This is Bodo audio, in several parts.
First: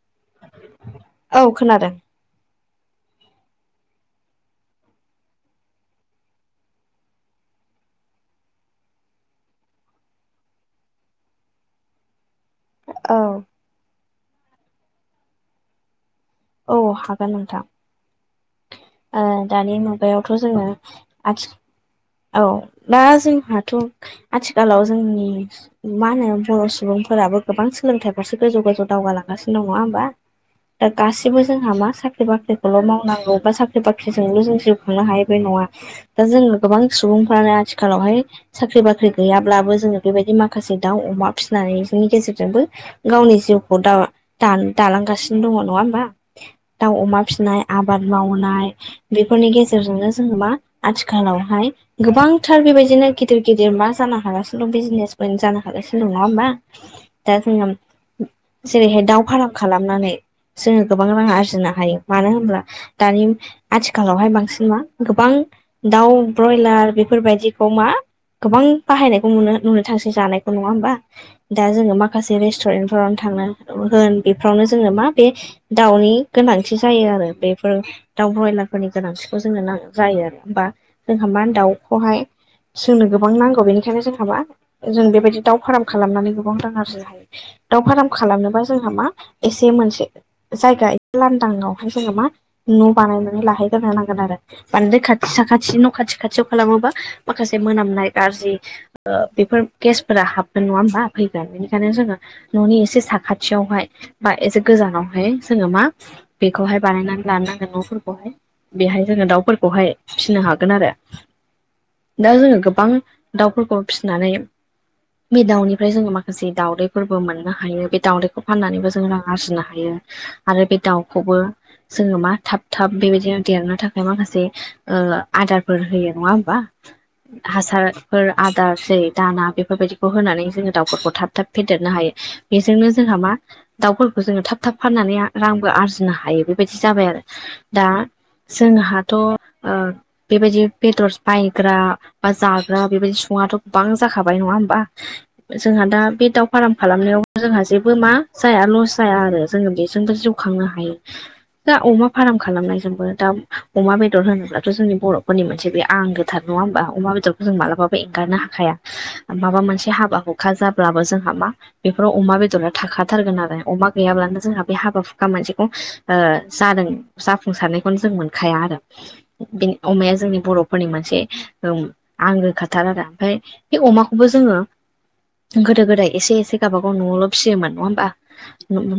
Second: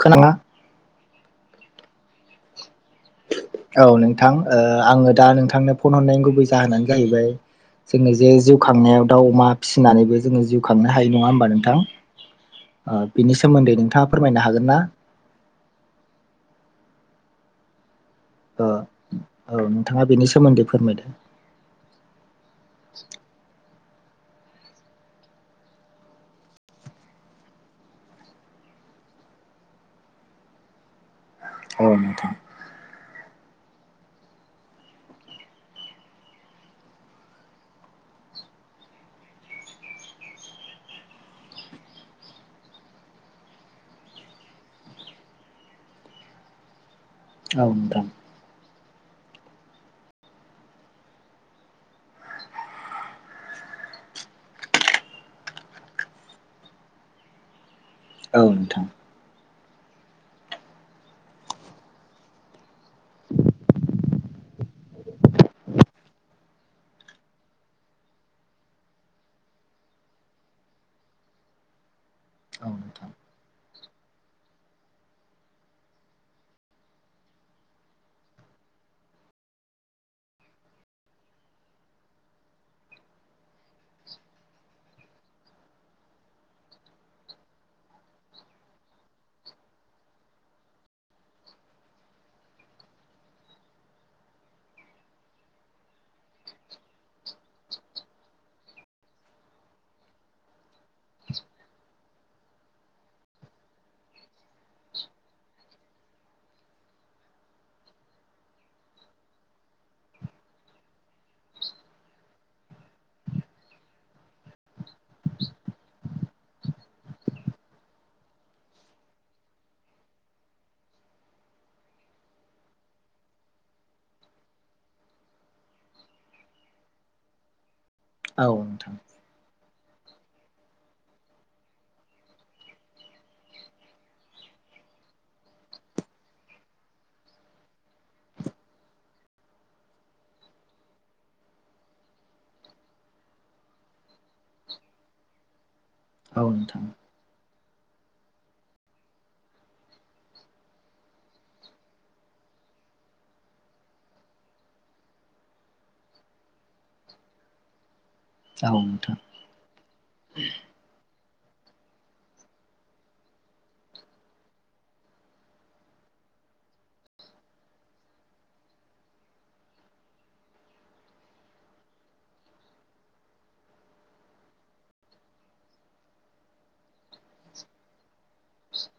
खोनादों [unintelligible] औ खोनादों औ नोंथां आङो दा नोंथांनो फन हरनायनि गुबै जाहोनानो जाहैबाय जोङो जे जिउ खांनायाव दाउ अमा फिसिनानैबो जोङो जिउ खांनो हायो नङा होमबा नोंथां औ बिनि सोमोन्दै नोंथाङा फोरमायनो हागोन ना औ हागोन ओ नोंथां औ दानि नोंथाङा बेनि मुगायावथ' सोमोन्दै जोङो फोरमायदो आथि औ दा जोंहाथ' आथिखालाव जोंनि मा होनो बर' सुबुंफोराबो गोबां सोलोंथाइफारसे गोजौ गोजौ दावगालांगासिनो दङ नङा होमबा [inaudible] दा गासैबो जोंहा औ मा साख्रि नोंथां बाख्रि खौल' मावनांगौ बा साख्रि बाख्रिजोंल' जों जिउ खांनो हायो बे नङा दा जों गोबां सुबुंफ्रानो आथिखालावहाय साख्रि बाख्रि गैयाब्लाबो जोङो बेबायदि माखासे दाउ अमा फिसिनानै जोंनि गेजेरजोंबो गावनि जिउखौ दा दालांगासिनो दङ नङा होमबा दाउ अमा फिसिनाय औ आबाद नोंथां मावनाय बेफोरनि गेजेरजोंनो जोङो मा‌ आथिखालावहाय गोबांथार बेबायदिनो गिदिर गिदिर मा जानो हागासिनो दं बिजनेसमेन जानो हागासिनो दं नङा होमबा दा जोंहा औ नोंथां जेरैहाय दाव फाराम खालामनानै जोङो गोबां रां आरजिनो हायो मानो होनब्ला दानि आथिखालावहाय बांसिन मा गोबां दाउ ब्रयलार बेफोरबायदिखौ मा गोबां बाहायनायखौ नुनो नुनो थांसै जानायखौ नङा होमबा दा जोङो माखासे रेस्टुरेन्टफोरावनो थांना होन बेफोरावनो जोङो मा बे दाउनि गोनांथि जायो आरो बेफोर दाउ ब्रयलारफोरनि गोनांथिखौ जोंनो नां जायो आरो होमबा जोंहा मा दाउखौहाय जोंनो गोबां नांगौ बेनिखायनो जोंहा मा जों बेबायदि दाउ फारम खालामनानै गोबां रां आरजिनो हायो दाउ फाराम खालामनोबा जोंहा मा एसे मोनसे जायगा एसे लांदाङावहाय जोङो मा न' बानायनानै लाहैगोरनो नांगोन आरो बानदो खाथि साखाथिनि न' खाथि खाथियाव खालामोबा माखासे मोनामनाय गाज्रि बेफोर गेसफोरा हाबगोन नङा होमबा फैगोन बेनिखायनो जोङो न'नि एसे साखाथियावहाय बा एसे गोजानावहाय जोङो मा बेखौहाय बानायनानै लानो नांगोन न'फोरखौहाय बेहाय जोङो दाउफोरखौहाय फिसिनो हा गोन आरो दा जोङो गोबां दाउफोरखौ फिसिनानै बे दाउनिफ्राय जोङो माखासे दाउदैफोरबो मोननो हायो बे दाउदैखौ फाननानैबो जों रां आरजिनो हायो आरो बे दाउखौबो जोङो मा थाब थाब बेबायदिनो देरनो थाखाय माखासे आदारफोर होयो नङा होमबा हासारफोर औ नोंथां औ नोंथां आदारसै दाना बेफोरबायदिखौ होनानै जोङो दाउफोरखौ थाब थाब फेदेरनो हायो बेजोंनो जोंहा मा दाउफोरखौ जोङो थाब थाब फाननानै रांबो आरजिनो हायो बेबायदि जाबाय आरो दा जोंहाथ' बेबायदि बेदर बायग्रा बा जाग्रा बेबायदि सङाथ' गोबां जाखाबाय नङा होमबा जोंहा दा बे औ दाउ फार्म नोंथां खालामनायाव जोंहा जेबो मा जाया लस जाया आरो जोङो बेजोंबो जिउ खांनो हायो दा अमा फार्म खालामनायजोंबो दा अमा बेदर होनोब्लाथ' जोंनि बर' फोरनि मोन बे आं गोथार नङा होनोमबा अमा बेदरखौ जों मालाबाबो ऐंगारनो हाया औ हखाया नोंथां माबा मोनसे हाबा हुखा जाब्लाबो जोंहा मा बेफोराव अमा बेदरा थाखाथारगोन आरो अमा गैयाब्लानो जोंहा बे हाबा हुखा मोनसेखौ जादों जाफुंसारनायखौनो जों मोनखाया आरो बेनि अमाया जोंनि बर'फोरनि मोनसे औ आंगोखाथार आरो ओमफ्राय बे अमाखौबो जोङो गोदो गोदाय एसे एसे गावाबागाव न'आवल' फियोम नङा होमबा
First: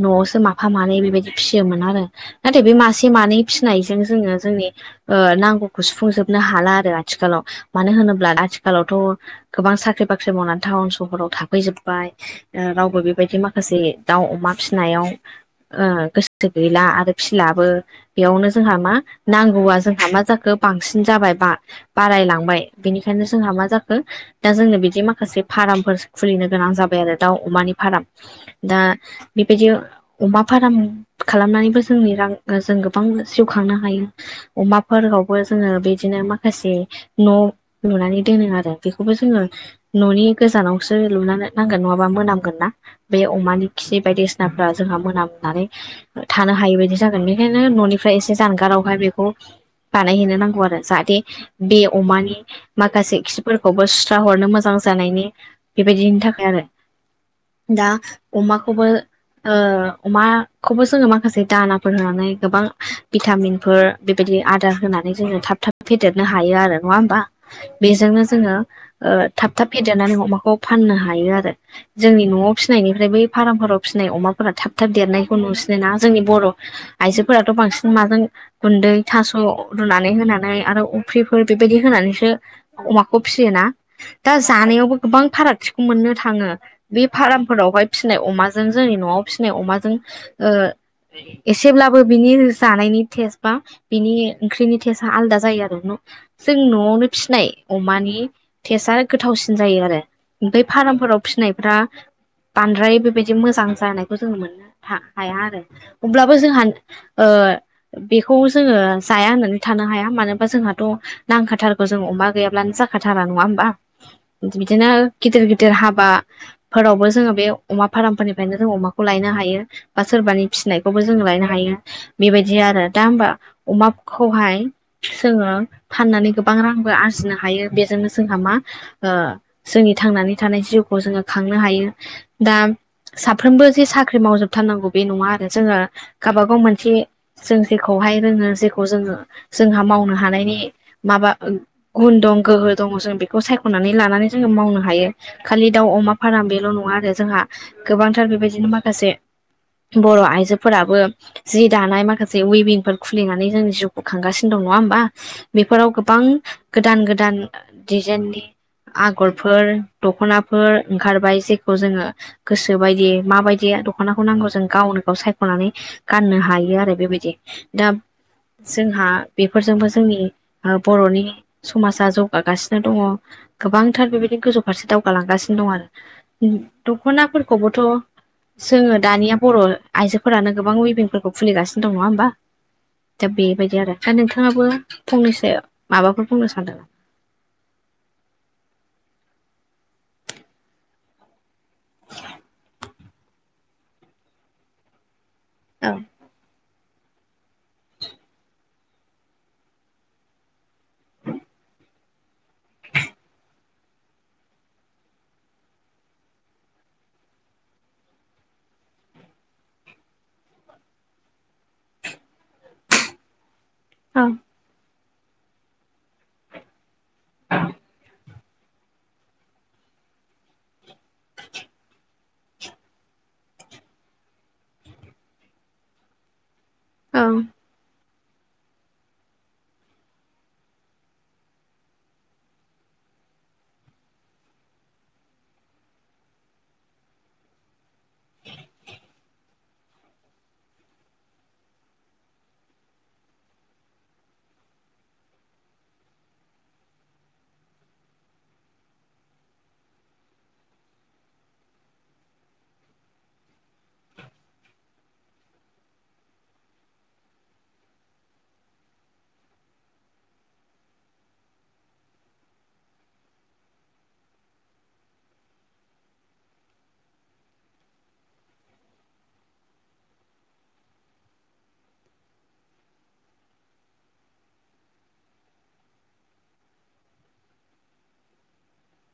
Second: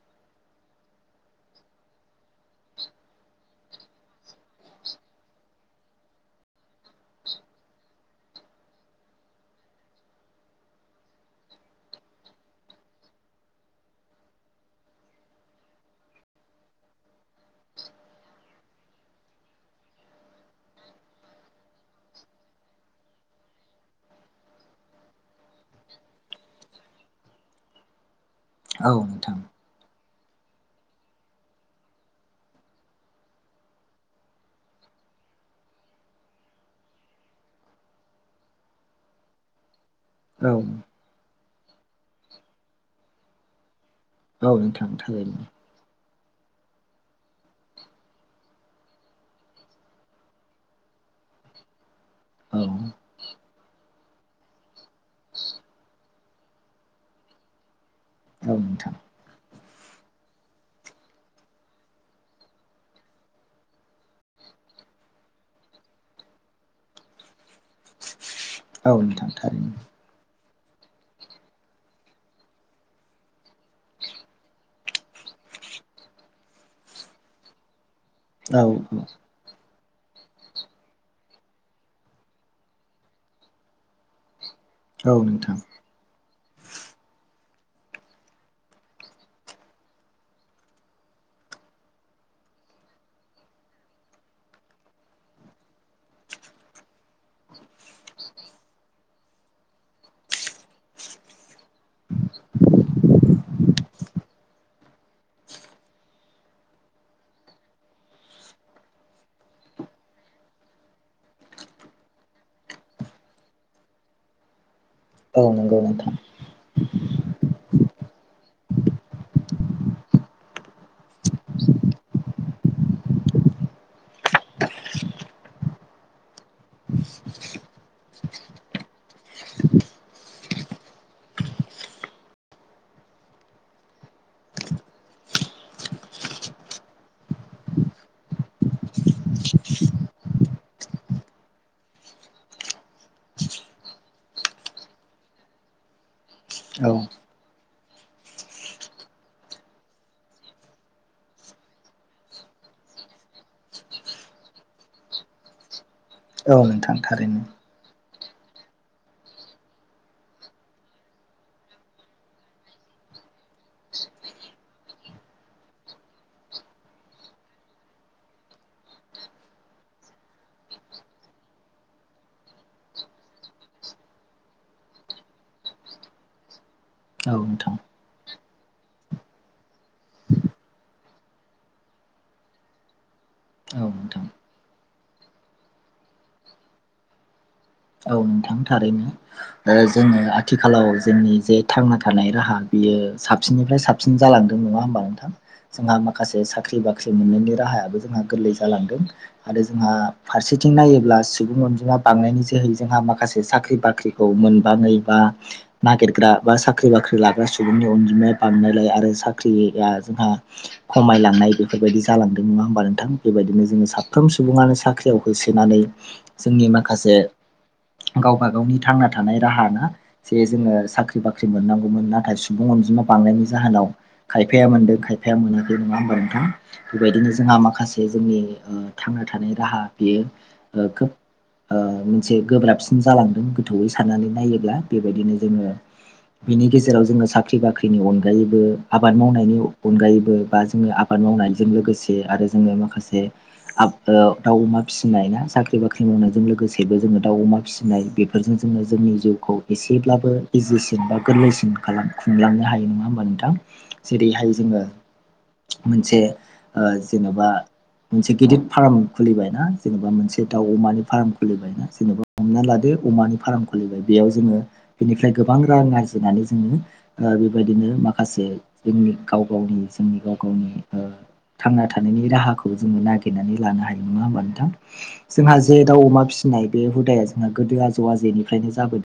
न'आवसो माफा मानै बेबायदि फिसियोमोन आरो नाथाय बे मासे मानै फिसिनायजों जोङो जोंनि नांगौ खौ सुफुंजोबनो हाला आरो आथिखालाव मानो होनोब्ला आथिखालावथ' गोबां साख्रि बाख्रि मावनानै टाउन सहराव थाफैजोबबाय रावबो बेबायदि माखासे दाउ अमा फिसिनायाव गोसो गैला आरो फिलाबो बेयावनो जोंहा मा नांगौआ जोंहा मा जाखो बांसिन जाबाय बा बारायलांबाय बेनिखायनो जोंहा मा जाखो दा जोंनो बिदि माखासे फार्मफोर खुलिनो गोनां जाबाय आरो दाउ अमानि फार्म दा औ नोंथां बेबायदि अमा फार्म खालामनानैबो जोंनि रां जों गोबां जिउखांनो हायो अमाफोराव बो जोङो बिदिनो माखासे न' लुनानै दोनो आरो बेखौबो जोङो न'नि औ गोजानावसो लुनानै नांगोन नङाबा मोनामांगोन ना बे अमानि खि औ बायदिसिनाफ्रा नोंथां जोंहा थारैनो मोनामनानै थानो हायि बायदि जागोन बेखायनो न'निफ्राय एसे जानगारावहाय बेखौ बानायहैनो नांगौ आरो जाहाथे बे अमानि औ माखासे खिफोरखौबो सुस्रा हरनो मोजां जानायनि बेबायदिनि थाखाय आरो दा औ अमाखौबो नोंथां अमाखौबो जोङो माखासे दानाफोर होनानै गोबां भिटामिनफोर बेबायदि आदार होनानै जोङो थाब थाब फेदेरनो हायो आरो नङा होमबा बेजोंनो जोङो औ नोंथां थाब थाब थारैनो फेदेरनानै अमाखौ फाननो हायो आरो जोंनि न'आव फिसिनायनिफ्राय बै फार्मफोराव फिसिनाय अमाफोरा थाब थाब देरनायखौ नुसिनो ना जोंनि बर' आइजोफोराथ' बांसिन माजों औ गुन्दै थास' रुनानै होनानै आरो अफ्रिफोर बेबायदि होनानैसो अमाखौ फिसियोना दा जानायावबो औ औ गोबां नोंथां फारागथिखौ मोननो थाङो बे फारमफोरावहाय फिसिनाय अमाजों जोंनि न'आव फिसिनाय अमाजों एसेब्लाबो बिनि जानायनि टेस्ट बा बिनि ओंख्रिनि टेस्टआ आलदा जायो आरो जों न'आवनो फिनाय अमानि टेस्टआ गोथावसिन जायो आरो बफ्राय फार्मफोराव फिनायफ्रा बांद्राय बेबायदि मोजां जानाय खौ जों मोननो हाया आरो अब्लाबो जोंहा बेखौ जोङो जाया होननानै थानो हाया मानोबा जोंहाथ' नांखाथारगौ जोंो अमा गैयाब्लानो जाखाथारा नङा होमबा बिदिनो गिदिर औ गिदिर नंगौ नोंथां हाबाफोरावबो जोङो बे अमा फार्मफोरनिफ्रायनो जों अमाखौ लायनो हायो बा सोरबानि फिसिनायखौबो जों लायनो हायो बेबायदि आरो दा हबा अमाखौहाय जोङो फाननानै गोबां रांबो आरजिनो हायो बेजोंनो जोंहा मा? जोंनि थांनानै थानाय जिउखौ जोङो खांनो हायो दा साफ्रोमबो जे साख्रि मावजोबथारनांगौ बे नङा आरो जोङो गावबागाव मोनसे जों जेखौहाय रोङो जेखौ जोङो जोंहा मावनो हानायनि माबा गुन दं गोहो दङ जों बेखौ सायख'नानै लानानै जोङो मावनो हायो। खालि दाउ अमा फार्म बेल' औ नङा आरो जोंहा गोबांथार बेबायदिनो माखासे बर' आइजोफोराबो जि दानाय माखासे उविन फोर खुलिनानै जोंनि जिउखौ खांगासिनो दं नङा होमबा बेफोराव गोबां औ नोंथां गोदान गोदान थारैनो दिजाइननि आगरफोर दख'नाफोर ओंखारबाय जेखौ जोङो गोसो बायदि माबायदि दख'नाखौ नांगौ जों गावनो गाव सायख'नानै गाननो हायो आरो बेबायदि दा जोंहा बेफोरजोंबो जोंनि बर'नि समाजा जौगागासिनो दङ। गोबांथार बेबायदि गोजौ फारसे दावगालांगासिनो दं आरो औ नोंथां दख'नाफोरखौबोथ' जोङो दानिया बर' आइजोफोरानो गोबां वेबििंफोरखौ खुलिगासिनो दं नङा होमबा? दा बेबायदि औ आरो दा नोंथां नोंथाङाबो फंनैसो माबाफोर बुंनो सानदों? औ नोंथां थारैनो जोङो आथिखालाव जोंनि जे थांना थानाय राहा बियो साबसिननिफ्राय साबसिन साबसिन जालांदों नङा होमबा नोंथां औ जोंहा माखासे साख्रि बाख्रि मोननायनि राहायाबो जोंहा गोरलै जालांदों आरो जोंहा फारसेथिं नायोब्ला सुबुं अनजिमा बांनायनि जोहै जोंहा माखासे साख्रि बाख्रिखौ मोनबा नैबा नागिरग्रा बा साख्रि बाख्रि लाग्रा सुबुंनि अनजिमाया बाहायनायलाय आरो साख्रिया जोंहा खमायलांनाय बेफोरबायदि जालांदों नङा होमबा नोंथां बेबायदिनो जोङो सा औ साफ्रोम सुबुङानो साख्रियाव होसोनानै जोंनि माखासे औ गावबा गावनि थांना थानाय राहा ना? जे जोङो साख्रि बाख्रि मोननांगौमोन नाथाय सुबुं अनजिमा बांनायनि जाहोनाव खायफाया मोनदों खायफाया मोनाखै नङा होमबा नोंथां औ बेबायदिनो जोंहा माखासे जे जोंनि थांना थानाय राहा बियो खोब ओ मोनसे गोब्राबसिन गोथौै साननानै नायोब्ला बेबायदिनो जोङो बेनि गेजेराव जों सा साख्रि बाख्रिनि अनगायैबो आबाद मावनायनि अनगायैबो बा जोङो आबाद मावनायजों लोगोसे आरो जोङो माखासे आ दाउ अमा फिसिनाय ना साख्रि बाख्रि मावनायजों लोगोसेबो जोङो दाउ अमा फिसि फिनाय बेफोरजों जोंनो जोंनि जिउखौ एसेब्लाबो इजिसिन बा गोरलैसिन खालामो। खुंलांनो हायो नङा होमबा नोंथां जेरैहाय जोङो मोनसे ओ जेन'बा मोनसे गिदिर फार्म खुलिबायना जेनेबा मोनसे दाउ अमानि फार्म खुलिबायना जेनेबा हमना लादो अमानि फार्म खुलिबाय बेयाव जोङो बेनिफ्राय गोबां रां आरजिनानै जोङो बेबायदिनो माखासे जोंनि गाव गावनि जोंनि गाव गावनि थांना थानायनि राहाखौ जोङो नागिरनानै लानो हायो नङा होमबा नोंथां? जोंहा जे दाउ अमा फिसिनाय बे हुदाया जोंहा गोदो आजौ आजेनिफ्रायनो जाबोदों।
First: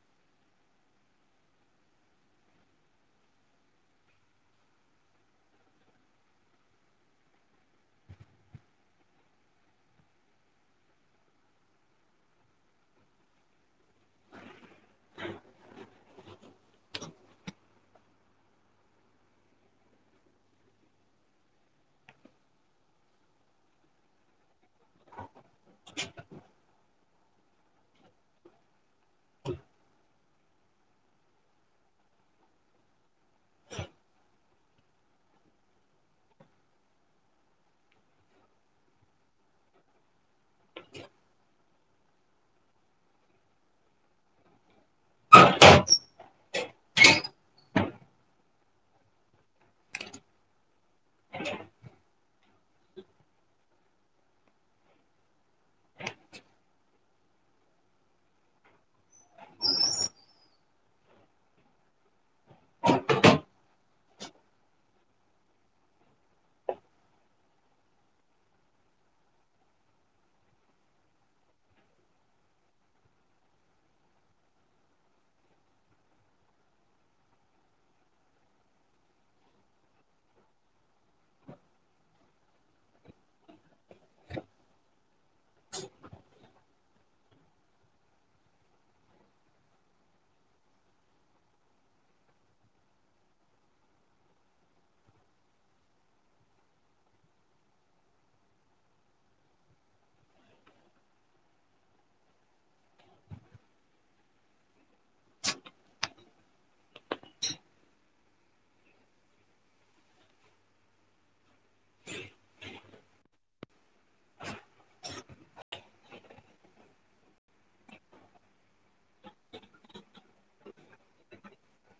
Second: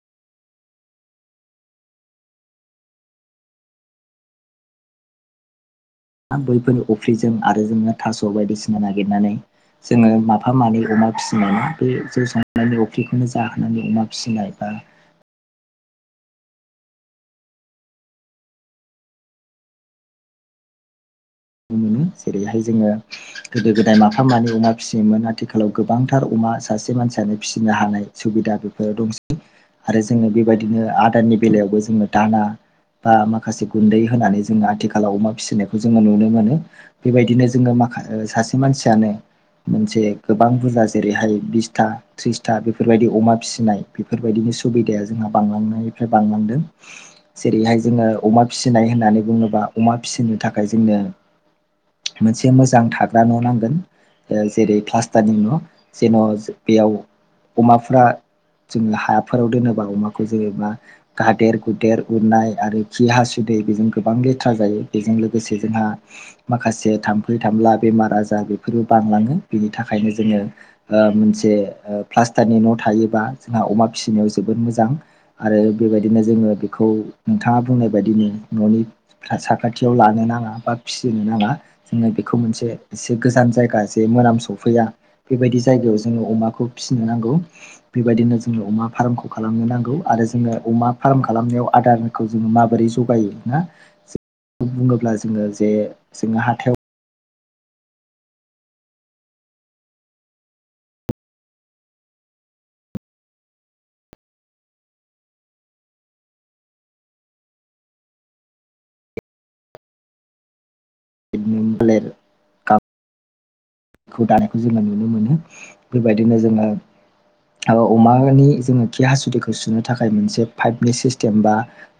द बैफोर अफ्रिजों आरो जोङो थास' बायदिसिना नागिरनानै जोङो माफा मानै अमा फिसिनाय बे जौ संनायनि अफ्रिखौनो जाहोनानै अमा फिसिनाय बा मोनो जेरैहाय जोङो गोदो गोदाय माफा मानै अमा फिसियोन आरो। आथिखालाव गोबांथार अमा सासे मानसियानो फिसिनो हानाय सुबिदा बेफोर दंसै। आरो जोङो बेबायदिनो आदारनि बेलायावबो जोङो दाना बा माखासे गुन्दै होनानै जोङो आथिखालाव अमा फिसिनायखौ जोङो नुनो मोनो। मोनो बेबायदिनो जोङो माखा सासे मानसियानो मोनसे गोबां बुरजा जेरैहाय बिसथा थ्रिसथा बेफोरबायदि अमा फिसिनाय बेफोरबायदिनि सुबिदाया जोंहा बांलांनायनिफ्राय बांलांदों जेरैहाय जोङो अमा फिसिनाय होननानै बुङोब्ला अमा फिसिनो थाखाय जोंनो [inaudible] मोनसे मोजां थाग्रा न' नांगोन जेरै क्लास्टारनिङ जेन' बेयाव अमाफ्रा जोङो हाफोराव दोनोबा अमाखौ जेरै मा गादेर गुदेर उरनाय आरो खि हासुदै बेजों गोबां लेथ्रा जायो बेजों लोगोसे जोंहा माखासे थाम्फै थामफला बेमार आजार बेफोरबो बांलाङो बेनि थाखायनो जोङो मोनसे प्लास्टारनि न' थायोबा जोंहा अमा फिसिनायाव जोबोद मोजां आरो बेबायदिनो जोङो बेखौ नोंथाङा बुंनाय बायदिनो न'नि साखाथियाव लानो नाङा बा फिसिनो नाङा जोङो बेखौ मोनसे एसे गोजान जायगा जे मोनाम सफैया बेबायदि जायगायाव जोङो अमाखौ फिसिनो नांगौ बेबायदिनो जोङो अमा फार्मखौ खालामनो नांगौ आरो जोङो अमा फार्म खालामनायाव आदार जो माबोरै जायो जौगायो ना जे बुङोब्ला जोङो जे जोङो हाथायाव [unintelligible] खौ दानायखौ जोङो नुनो मोनो बेबायदिनो जोङो अमानि जोङो खि हासुदैखौ सुनो थाखाय मोनसे पाइपनि सिस्टेम बा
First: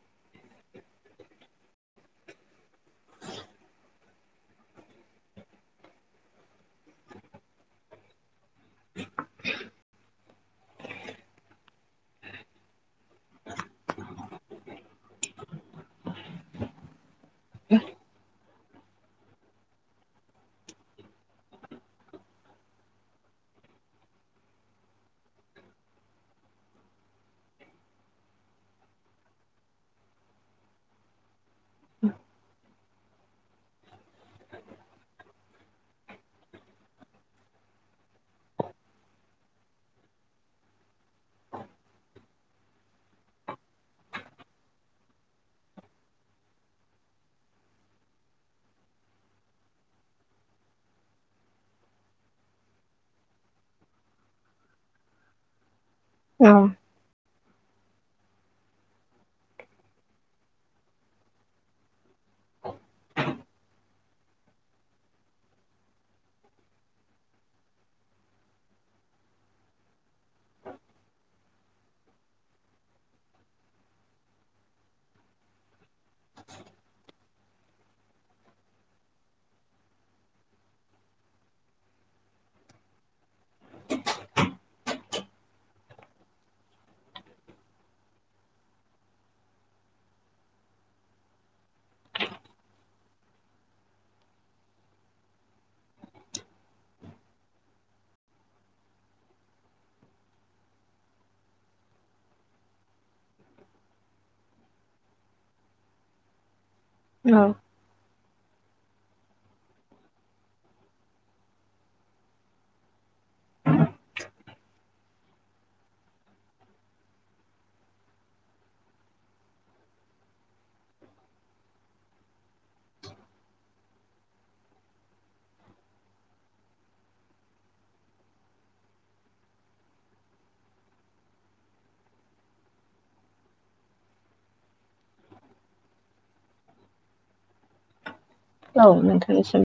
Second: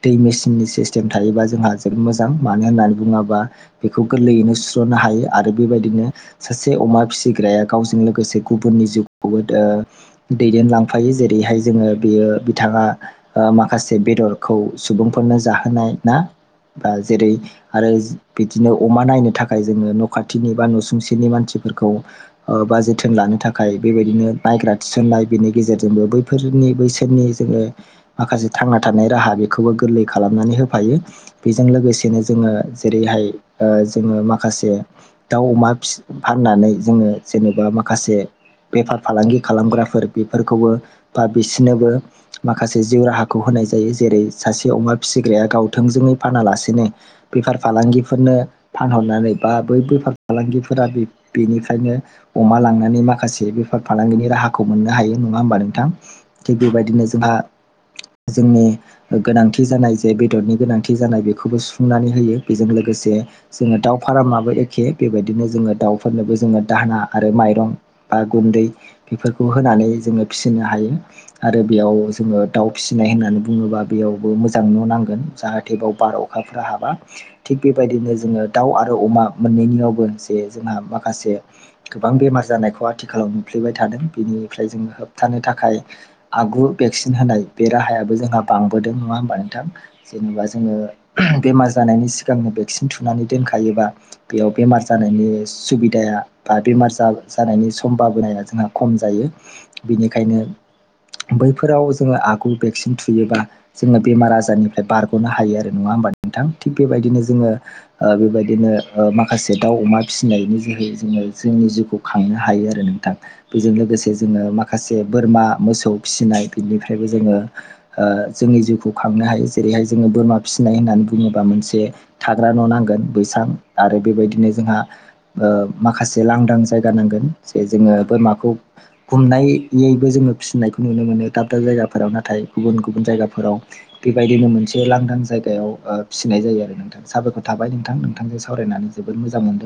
दै मेसिननि सिस्टेम थायोबा जोंहा जोबोद मोजां मानो होननानै बुङोब्ला बेखौ गोरलैयैनो सुस्र'नो हायो आरो बेबायदिनो सासे अमा फिसिग्राया गावजों लोगोसे गुबुननि जिउखौबो दैदेनलांफायो जेरैहाय जोङो बेयो बिथाङा माखासे बेदरखौ सुबुंफोरनो जाहोनाय ना बा जेरै आरो बिदिनो अमा नायनो थाखाय जोङो न' खाथिनि बा न'सुंसे नि मानसिफोरखौ बा जोथोन लानो थाखाय बेबायदिनो नायग्रा थिसननाय बेनि गेजेरजोंबो बै फोरनि बैसोरनि जोङो माखासे थांना थानाय राहा बेखौबो गोरलै खालामनानै होफायो बेजों लोगोसेनो जोङो जेरैहाय जोङो माखासे दाउ अमा फि फाननानै जोङो जेनेबा माखासे बेफार फालांगि खालामग्राफोर बेफोरखौबो बा बिसोरनोबो माखासे जिउ राहाखौ होनाय जायो जेरै सासे अमा फिसिग्राया गावथोंजोङै फानालासेनो बेफार फालांगिफोरनो फानहरनानै बा बै बेफार फालांगि फोरा बेनिफ्रायनो अमा लांनानै माखासे बेफार फालांगिनि राहाखौ मोननो हायो नङा होमबा नोंथां थिग औ बेबायदिनो जोंहा जोंनि गोनांथि जानाय जे बेदरनि गोनांथि जानाय बेखौबो सुफुंनानै होयो बेजों लोगोसे जोङो दाउ फारामाबो एखे बेबायदि बिदिनो जोङो दाउफोरनोबो जोङो दाहोना आरो माइरं बा गुन्दै बेफोरखौ होनानै जोङो फिसिनो हायो आरो बेयाव जोङो दाउ फिसिनाय होननानै बुङोब्ला बेयावबो मोजां न' नांगोन जाहाथे बेयाव बाराव अखाफ्रा हाबा थिग बेबायदिनो जोङो दाउ आरो अमा मोननैनियावबो जे जोंहा माखासे गोबां बेमार जानायखौ आथिखालाव नुफ्लेबाय थादों बेनिफ्राय जों होब थानो थाखाय आगु भेक्सिन होनाय बे राहायाबो जोंहा बांबोदों नङा होमबा नोंथां जेनेबा जोङो बेमार जानायनि सिगांनो भेक्सिन थुनानै दोनखायोबा बेयाव बेमार जा जानायनि सुबिदाया बा बेमार जानायनि सम्भाबनाया जोंहा खम जायो बेनिखायनो बैफोराव जोङो आगु भेक्सिन थुयोबा जोङो बेमार आजारनिफ्राय बारग'नो हायो आरो नङा होमबा नोंथां थिग बेबायदिनो जोङो बेबायदिनो माखासे बे दाउ अमा फिसिनायनि जोहै जोङो जोंनि जिउखौ खांनो हायो आरो नोंथां बेजों लोगोसे जोङो माखासे बोरमा मोसौ फिसिनाय बिनिफ्रायबो जोङो ओ जोंनि जिउखौ खांनो हायो जेरैहाय जोङो बोरमा फिसिनाय होननानै बुङोबा मोनसे थाग्रा न' नांगोन बैसां आरो बेबायदि नो जोंहा ओ माखासे लांदां जायगा नांगोन जे जोङो बोरमाखौ गुमनायैबो जोङो फिसिनायखौ नुनो मोनो दाब दाब जायगाफोराव नाथाय गुबुन गुबुन जायगाफोराव बेबायदिनो मोनसे लांदां जायगायाव फिसिनाय जायो आरो नोंथां साबायखर थाबाय नोंथां नों थां जों सावराय औ नोंथांसिम